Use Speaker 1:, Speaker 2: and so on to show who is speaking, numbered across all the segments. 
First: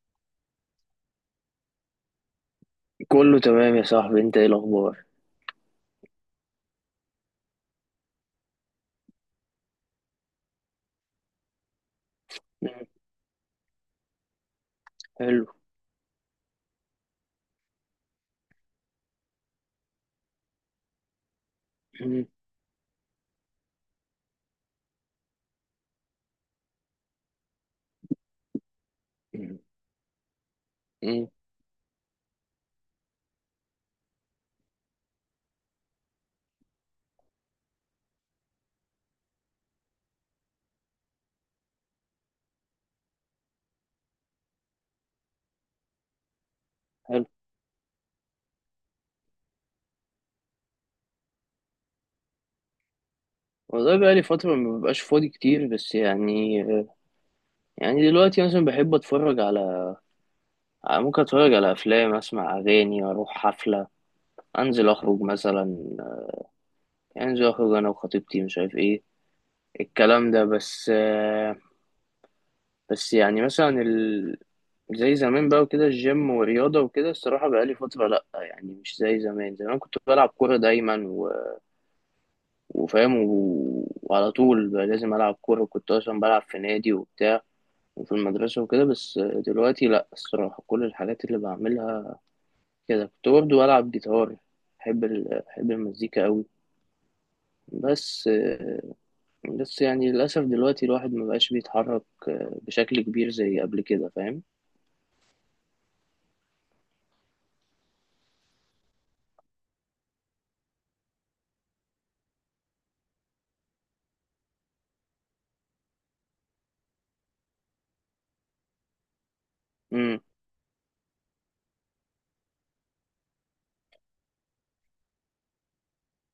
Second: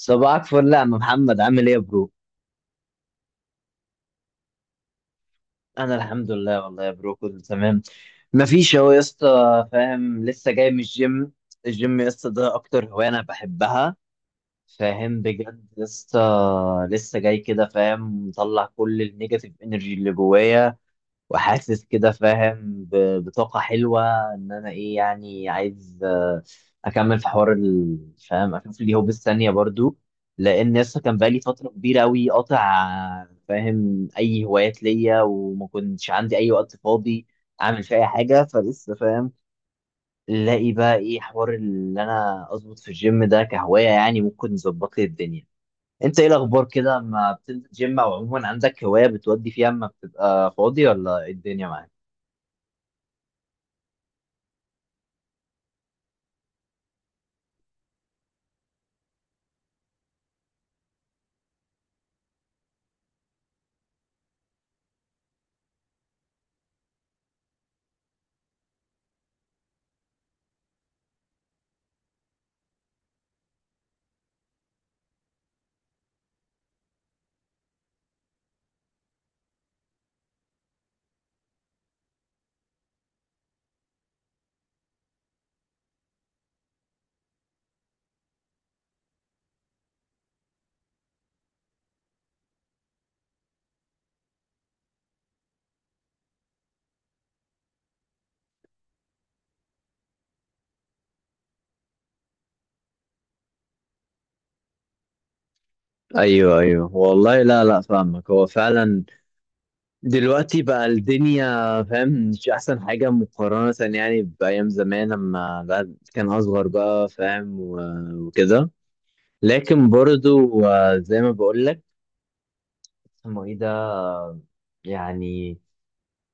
Speaker 1: صباحك فل يا عم محمد عامل ايه يا برو؟
Speaker 2: كله تمام يا صاحبي، انت ايه الاخبار؟
Speaker 1: انا الحمد لله والله يا برو كله تمام. مفيش اهو يا اسطى فاهم لسه جاي من الجيم. الجيم يا اسطى ده
Speaker 2: مم،
Speaker 1: اكتر هوايه انا بحبها. فاهم
Speaker 2: حلو.
Speaker 1: بجد يا اسطى. لسه جاي كده فاهم مطلع كل النيجاتيف انرجي اللي جوايا وحاسس كده
Speaker 2: مم،
Speaker 1: فاهم بطاقة حلوة. إن أنا إيه يعني عايز أكمل في حوار فاهم أشوف اليوم بالثانية برضو. لأن لسه كان
Speaker 2: مم،
Speaker 1: بقالي فترة كبيرة أوي قاطع فاهم أي هوايات ليا وما كنتش عندي أي وقت فاضي أعمل فيه أي حاجة فلسه فاهم الاقي بقى إيه حوار اللي أنا أظبط في الجيم ده كهواية يعني ممكن يظبط لي الدنيا. أنت إيه الأخبار كده،
Speaker 2: حلو.
Speaker 1: ما بتنزل جيم أو عموما عندك هواية بتودي فيها أما بتبقى فاضي، ولا إيه الدنيا معاك؟
Speaker 2: والله بقالي فترة ما ببقاش فاضي كتير، بس يعني يعني دلوقتي مثلا بحب اتفرج على ممكن اتفرج على افلام، اسمع اغاني، اروح حفلة، انزل اخرج مثلا، انزل اخرج انا وخطيبتي، مش عارف ايه الكلام ده. بس بس يعني مثلا ال... زي زمان بقى وكده، الجيم والرياضة وكده. الصراحة بقالي فترة، لأ يعني مش زي زمان. زمان كنت بلعب كورة دايما وفاهم، وعلى طول بقى لازم ألعب كورة. كنت أصلا بلعب في نادي وبتاع، وفي المدرسة وكده. بس دلوقتي لأ، الصراحة كل الحاجات اللي بعملها كده. كنت برضه بلعب جيتار، بحب ال... بحب المزيكا أوي. بس بس يعني للأسف دلوقتي الواحد مبقاش بيتحرك بشكل كبير زي قبل كده، فاهم؟
Speaker 1: ايوه ايوه والله، لا لا فاهمك، هو فعلا دلوقتي بقى الدنيا فاهم مش احسن حاجه مقارنه يعني بايام زمان لما الواحد كان اصغر بقى فاهم وكده. لكن
Speaker 2: مم.
Speaker 1: برضو، زي ما بقول لك اسمه ايه ده، يعني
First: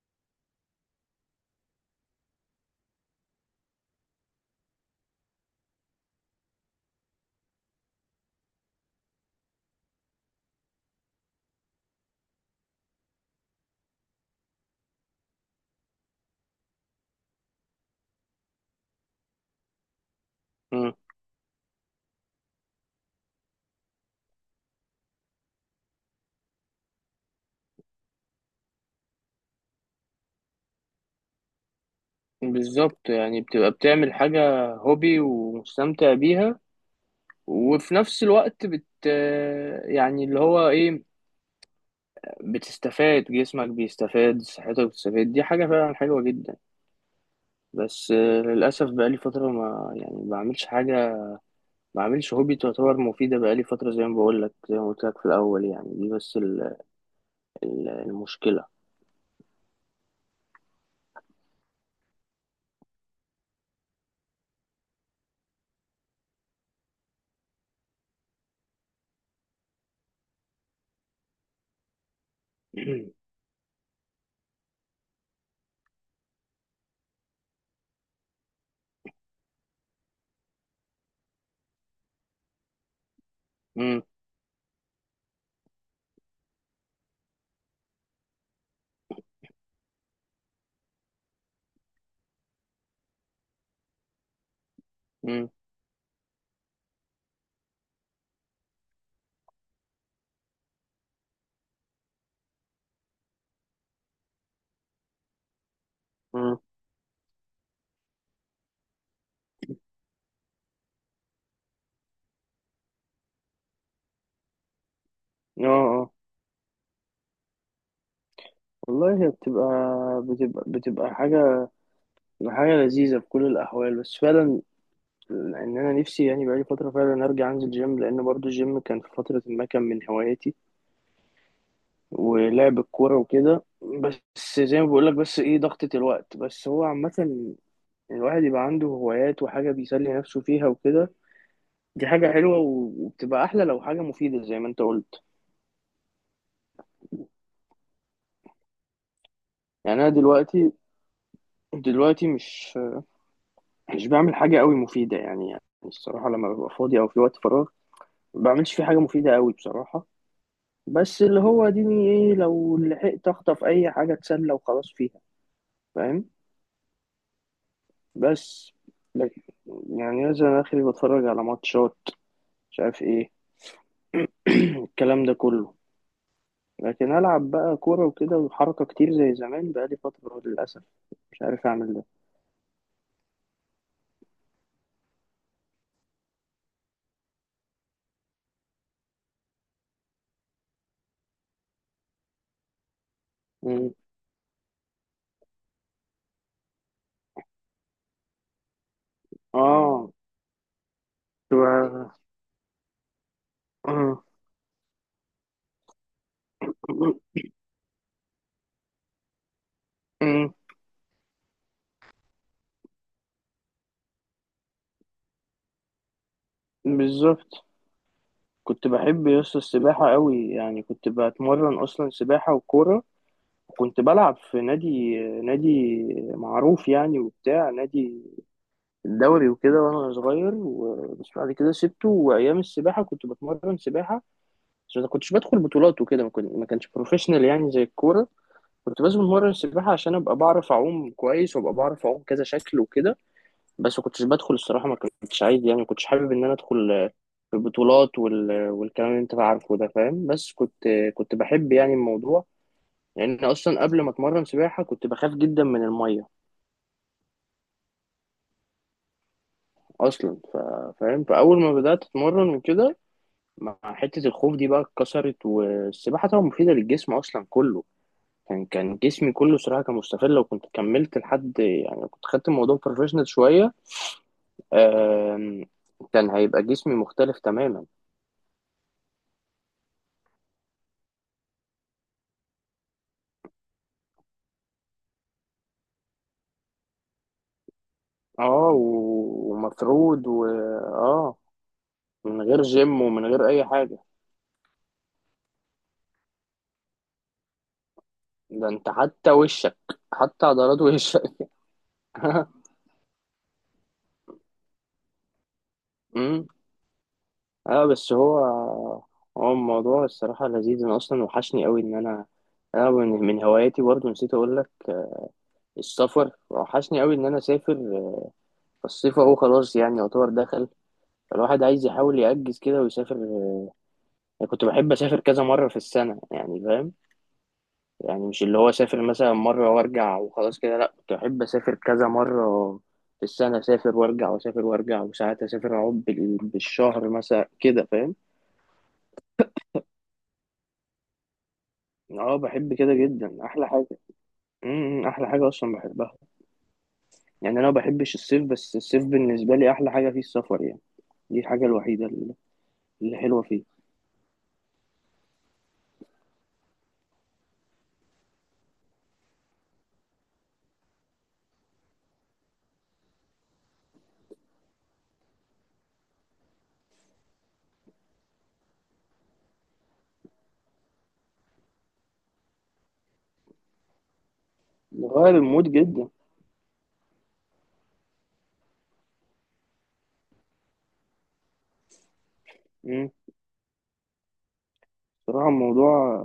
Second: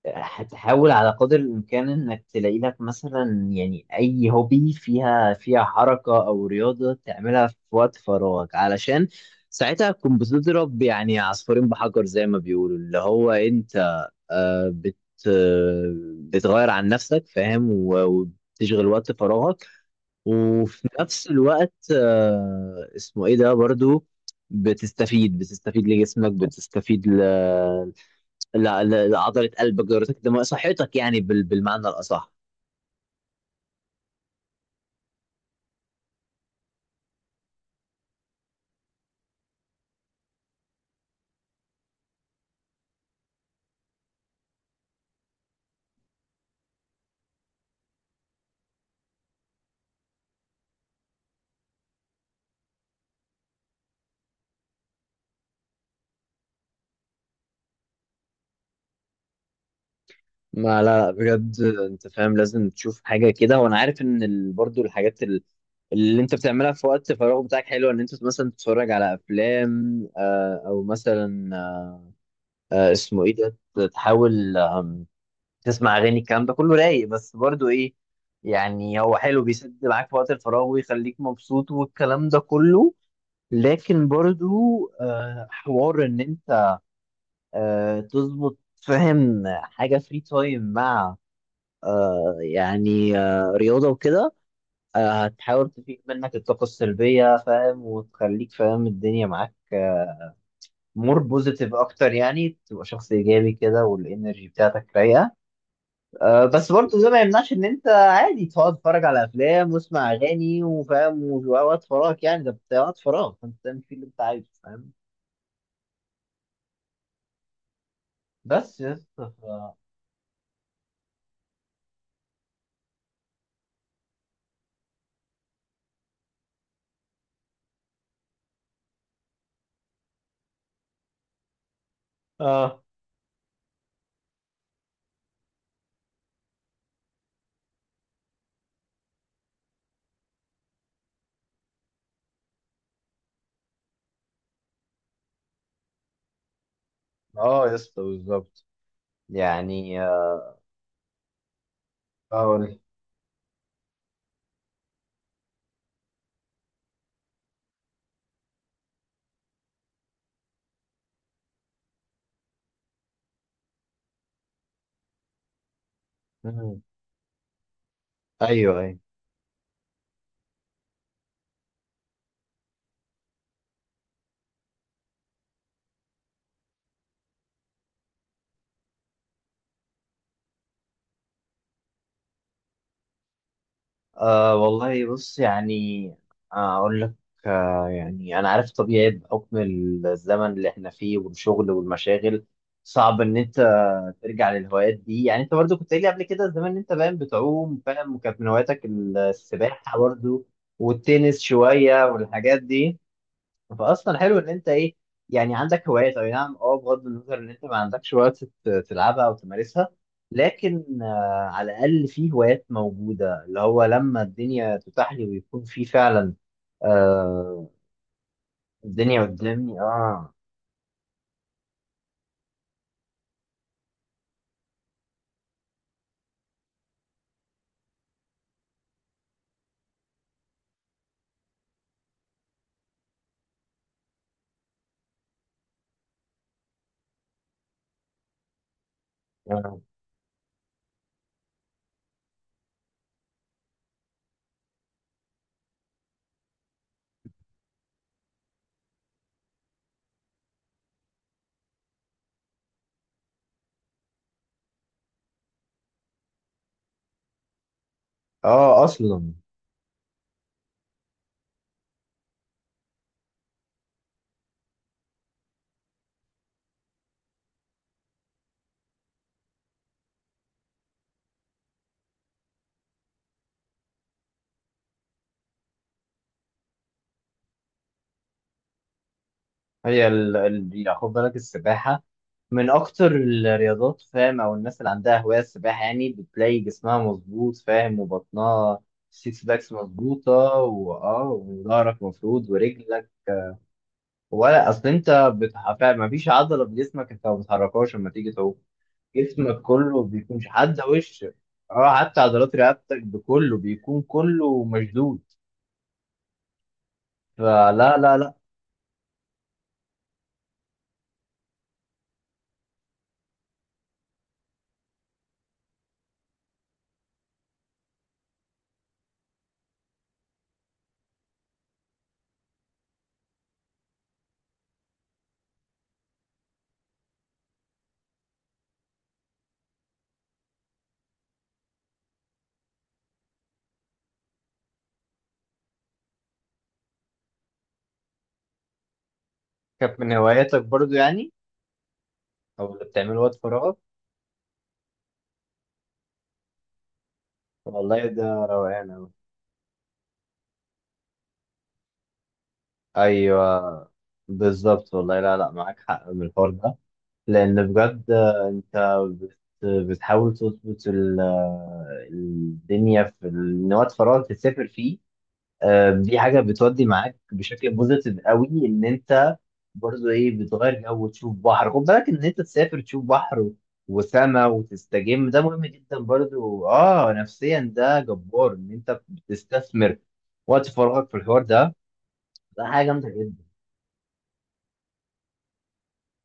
Speaker 1: هتحاول على قدر الإمكان إنك تلاقي لك مثلا يعني أي هوبي فيها فيها حركة أو رياضة تعملها في وقت فراغك علشان ساعتها تكون بتضرب يعني عصفورين بحجر زي ما بيقولوا، اللي هو أنت آه، بت آه، بتغير عن نفسك فاهم وبتشغل وقت فراغك. وفي
Speaker 2: مم.
Speaker 1: نفس الوقت اسمه إيه ده برضو بتستفيد لجسمك، بتستفيد لا لا، عضلة قلبك دورتك الدموية صحتك يعني بالمعنى الأصح.
Speaker 2: بالظبط، يعني بتبقى بتعمل حاجة هوبي ومستمتع بيها، وفي نفس الوقت بت يعني اللي هو ايه، بتستفاد، جسمك بيستفاد، صحتك بتستفاد، دي حاجة فعلا حلوة جدا. بس للأسف بقالي فترة، ما يعني ما بعملش حاجة، ما بعملش هوبي تعتبر مفيدة. بقالي فترة زي ما بقول لك، زي ما قلت لك في الأول، يعني دي بس المشكلة.
Speaker 1: ما لا لا، بجد أنت فاهم لازم تشوف حاجة كده، وأنا عارف إن برضو الحاجات اللي أنت بتعملها في وقت فراغ بتاعك حلوة. إن أنت مثلا تتفرج على أفلام أو مثلا اسمه إيه ده تحاول تسمع أغاني الكلام ده كله رايق، بس برضو إيه يعني هو حلو بيسد معاك في وقت الفراغ ويخليك مبسوط والكلام ده كله.
Speaker 2: مم،
Speaker 1: لكن برضو حوار ان انت تظبط فاهم حاجة فري تايم مع رياضة وكده.
Speaker 2: مم،
Speaker 1: هتحاول تفيق منك الطاقة السلبية فاهم وتخليك فاهم الدنيا معاك مور بوزيتيف أكتر، يعني تبقى شخص إيجابي كده والإنرجي بتاعتك رايقة.
Speaker 2: مم.
Speaker 1: بس برضه ده ما يمنعش إن أنت عادي تقعد تتفرج على أفلام واسمع أغاني وفاهم ووقت فراغك، يعني ده بتاع وقت فراغ فأنت تعمل فيه اللي أنت عايزه فاهم.
Speaker 2: اه. اه،
Speaker 1: بس يا
Speaker 2: والله هي
Speaker 1: اسطى
Speaker 2: بتبقى،
Speaker 1: ف-
Speaker 2: بتبقى حاجة، حاجة لذيذة في كل الأحوال. بس فعلا إن أنا نفسي يعني بقالي فترة فعلا أرجع أنزل جيم، لأن برضو الجيم كان في فترة ما كان من هواياتي، ولعب
Speaker 1: اه
Speaker 2: الكورة وكده. بس زي ما بقولك، بس ايه، ضغطة الوقت. بس هو عامة الواحد يبقى عنده هوايات وحاجة بيسلي نفسه فيها وكده، دي حاجة حلوة، وبتبقى أحلى لو حاجة مفيدة زي ما أنت قلت.
Speaker 1: اه، يا اسطى بالظبط.
Speaker 2: يعني
Speaker 1: يعني
Speaker 2: أنا دلوقتي، دلوقتي
Speaker 1: أقول.
Speaker 2: مش بعمل حاجة قوي مفيدة يعني. يعني الصراحة لما ببقى فاضي أو في وقت فراغ، ما بعملش فيه حاجة مفيدة قوي بصراحة. بس اللي هو ديني ايه، لو لحقت أخطف أي حاجة أتسلى وخلاص فيها، فاهم؟
Speaker 1: مم.
Speaker 2: بس
Speaker 1: أيوه أيوه.
Speaker 2: لكن- يعني مثلا آخري بتفرج على ماتشات، مش عارف ايه، الكلام ده كله. لكن العب بقى كوره وكده وحركه كتير زي زمان، بقى لي فتره للاسف مش عارف اعمل ده.
Speaker 1: أه والله بص يعني، أقول لك أه يعني أنا عارف طبيعي بحكم الزمن اللي إحنا فيه والشغل والمشاغل صعب إن أنت
Speaker 2: مم.
Speaker 1: ترجع للهوايات دي. يعني أنت برضو كنت قايل لي قبل كده زمان إن أنت باين بتعوم، فاهم، وكانت من هواياتك السباحة
Speaker 2: اه،
Speaker 1: برضو والتنس
Speaker 2: كنت
Speaker 1: شوية
Speaker 2: بقى-
Speaker 1: والحاجات دي. فاصلا
Speaker 2: آه.
Speaker 1: حلو ان انت ايه يعني عندك هوايات، اي نعم اه، بغض النظر ان انت ما عندكش وقت تلعبها او تمارسها.
Speaker 2: مم.
Speaker 1: لكن على الاقل في هوايات موجوده، اللي هو لما الدنيا تتاح لي ويكون في فعلا
Speaker 2: بالظبط،
Speaker 1: آه
Speaker 2: كنت
Speaker 1: الدنيا
Speaker 2: بحب يس
Speaker 1: قدامي.
Speaker 2: السباحه
Speaker 1: اه
Speaker 2: قوي يعني، كنت بتمرن اصلا سباحه وكوره. وكنت بلعب في نادي معروف يعني، وبتاع نادي الدوري وكده، وانا صغير بس بعد كده سبته. وايام السباحه كنت بتمرن سباحه عشان ما كنتش بدخل بطولات وكده، ما كانش بروفيشنال يعني زي الكوره. كنت بس بتمرن
Speaker 1: اه
Speaker 2: سباحه عشان ابقى بعرف اعوم كويس، وابقى بعرف اعوم كذا شكل وكده. بس ما كنتش بدخل الصراحه، ما كنتش عايز يعني، ما كنتش حابب ان انا ادخل في البطولات وال... والكلام اللي انت عارفه ده، فاهم؟ بس كنت، كنت بحب يعني الموضوع، لان يعني اصلا قبل ما اتمرن سباحه كنت بخاف جدا من الميه
Speaker 1: اصلا
Speaker 2: اصلا. ف... فاهم، فاول ما بدات اتمرن وكده، مع حته الخوف دي بقى اتكسرت. والسباحه طبعا مفيده للجسم اصلا كله. كان، كان جسمي كله صراحة كان مستفيد. لو كنت كملت لحد يعني، لو كنت خدت الموضوع بروفيشنال شوية، آم، كان هيبقى جسمي مختلف تماما.
Speaker 1: هي يعني خد بالك السباحة من أكتر الرياضات فاهم، أو الناس اللي عندها هواية السباحة يعني بتلاقي جسمها مظبوط فاهم،
Speaker 2: اه،
Speaker 1: وبطنها السيكس باكس
Speaker 2: ومفرود
Speaker 1: مظبوطة،
Speaker 2: و
Speaker 1: وآه
Speaker 2: اه،
Speaker 1: وظهرك
Speaker 2: من
Speaker 1: مفرود
Speaker 2: غير جيم
Speaker 1: ورجلك.
Speaker 2: ومن غير أي حاجة.
Speaker 1: ولا أصل أنت فاهم مفيش عضلة في جسمك أنت ما بتحركهاش لما تيجي تعوم.
Speaker 2: ده انت حتى
Speaker 1: جسمك
Speaker 2: وشك،
Speaker 1: كله بيكون
Speaker 2: حتى عضلات
Speaker 1: حتى
Speaker 2: وشك.
Speaker 1: وش. اه حتى عضلات رقبتك بكله بيكون كله مشدود.
Speaker 2: امم
Speaker 1: فلا
Speaker 2: اه. بس
Speaker 1: لا لا.
Speaker 2: هو، هو الموضوع الصراحة لذيذ. انا اصلا وحشني قوي ان انا، انا من هواياتي برضو نسيت اقول لك، السفر. وحشني قوي ان انا اسافر. الصيف اهو خلاص يعني يعتبر دخل، الواحد عايز يحاول يأجز كده ويسافر يعني. كنت بحب أسافر كذا مرة في السنة يعني، فاهم؟ يعني مش اللي هو أسافر مثلا مرة وأرجع وخلاص كده، لأ كنت بحب أسافر كذا مرة في السنة، أسافر وأرجع وأسافر وأرجع، وساعات أسافر أقعد بالشهر مثلا كده، فاهم؟
Speaker 1: كانت من هواياتك برضو يعني
Speaker 2: أه،
Speaker 1: أو
Speaker 2: بحب
Speaker 1: اللي
Speaker 2: كده
Speaker 1: بتعمله وقت
Speaker 2: جدا، أحلى
Speaker 1: فراغك.
Speaker 2: حاجة. أحلى حاجة أصلا بحبها. يعني أنا ما
Speaker 1: والله
Speaker 2: بحبش
Speaker 1: ده
Speaker 2: الصيف، بس
Speaker 1: روقان
Speaker 2: الصيف
Speaker 1: أوي.
Speaker 2: بالنسبة لي أحلى حاجة فيه السفر يعني. دي الحاجة الوحيدة اللي، اللي حلوة فيه.
Speaker 1: أيوه بالظبط والله، لا لا معاك حق من الحوار ده، لأن بجد أنت بت- بتحاول تظبط الدنيا في إن وقت فراغك تسافر فيه. دي حاجة بتودي معاك بشكل بوزيتيف قوي إن أنت برضو إيه، بتغير جو وتشوف بحر، خد بالك إن أنت تسافر تشوف بحر وسما وتستجم،
Speaker 2: بغير
Speaker 1: ده مهم
Speaker 2: المود
Speaker 1: جدا
Speaker 2: جدا.
Speaker 1: برضو نفسيا ده جبار إن أنت بتستثمر وقت فراغك في الحوار ده. لا، حاجة جامدة
Speaker 2: أمم،
Speaker 1: جدا.
Speaker 2: بصراحة الموضوع،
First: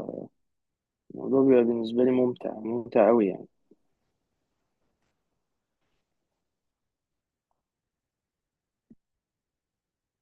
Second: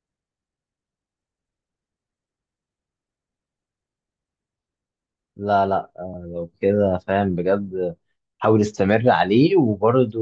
Speaker 2: الموضوع بيبقى بالنسبة لي ممتع، ممتع أوي يعني.
Speaker 1: لا لا، لو كده فاهم بجد حاول استمر عليه، وبرضه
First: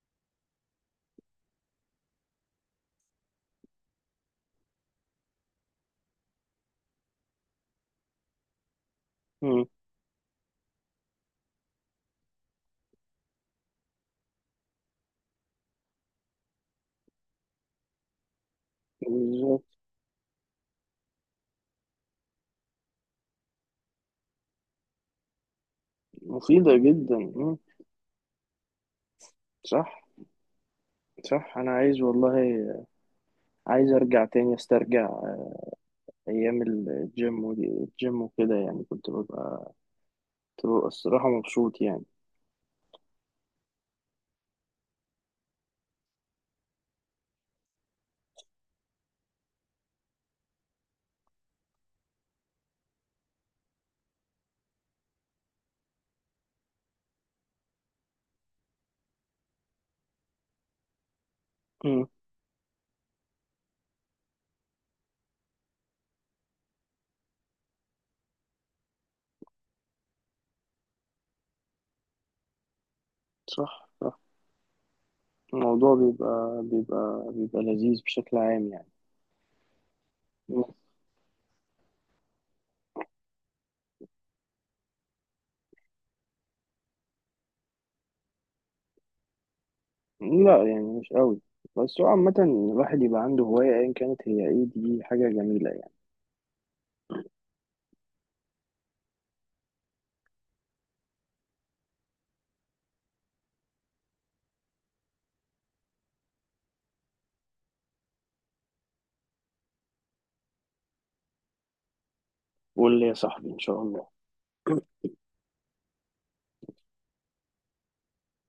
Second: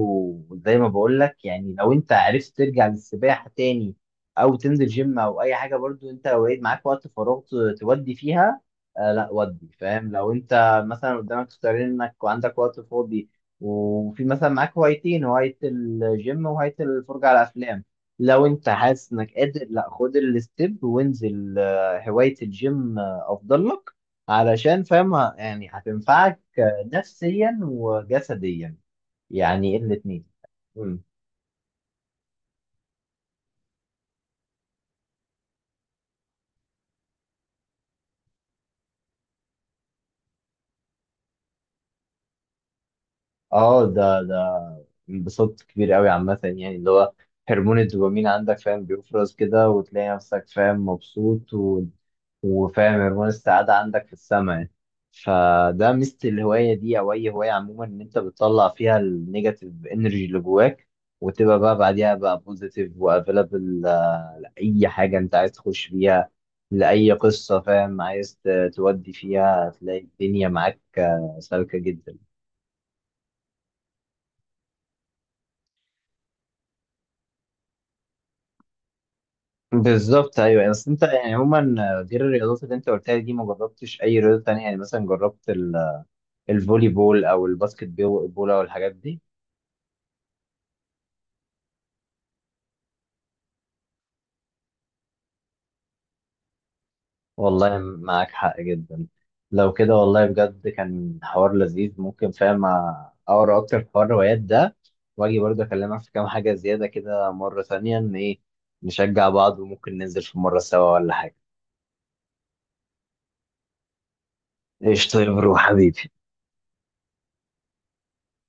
Speaker 1: زي ما بقول لك يعني لو انت عرفت ترجع للسباحة تاني او تنزل جيم او اي حاجة، برضه انت لو لقيت معاك وقت فراغ تودي فيها، لا
Speaker 2: مم.
Speaker 1: ودي فاهم. لو انت مثلا قدامك اختيارين انك وعندك وقت فاضي وفي مثلا معاك هوايتين، هواية الجيم وهواية الفرجة على افلام، لو انت حاسس انك
Speaker 2: بالظبط.
Speaker 1: قادر، لا خد الستيب وانزل، هواية الجيم افضل لك علشان فاهم يعني هتنفعك
Speaker 2: مفيدة جدا. مم.
Speaker 1: نفسيا وجسديا، يعني
Speaker 2: صح.
Speaker 1: الاتنين. مم.
Speaker 2: صح، أنا عايز والله، عايز أرجع تاني أسترجع أيام الجيم ودي، الجيم وكده يعني. كنت ببقى، كنت ببقى الصراحة مبسوط يعني.
Speaker 1: اه ده انبساط كبير قوي عامة، يعني اللي هو هرمون الدوبامين عندك فاهم بيفرز كده وتلاقي نفسك فاهم مبسوط و... وفاهم هرمون السعادة عندك في السماء يعني. فده ميزة الهواية دي أو أي هواية عموما، إن أنت بتطلع فيها النيجاتيف إنرجي اللي جواك وتبقى بقى
Speaker 2: مم.
Speaker 1: بعديها بقى بوزيتيف وأفيلابل لأي حاجة أنت عايز تخش فيها، لأي قصة فاهم عايز تودي فيها. هتلاقي الدنيا معاك سالكة جدا.
Speaker 2: صح. صح، الموضوع بيبقى، بيبقى لذيذ بشكل عام يعني.
Speaker 1: بالظبط ايوه،
Speaker 2: مم.
Speaker 1: يعني اصل انت يعني عموما غير الرياضات اللي انت قلتها دي ما جربتش اي رياضه تانية؟ يعني مثلا جربت الفولي بول او الباسكت بول او الحاجات دي.
Speaker 2: لا، يعني مش أوي. بس هو عامة الواحد يبقى عنده هواية أيا كانت هي إيه، دي حاجة جميلة يعني.
Speaker 1: والله معاك حق جدا، لو كده والله بجد كان حوار لذيذ. ممكن فاهم اقرا اكتر في حوار الروايات ده، واجي برضه اكلمك في كام حاجه زياده كده مره ثانيه، ان ايه نشجع بعض وممكن ننزل في مره سوا ولا حاجه.
Speaker 2: قول لي يا صاحبي، إن شاء الله.
Speaker 1: ايش؟ طيب روح حبيبي.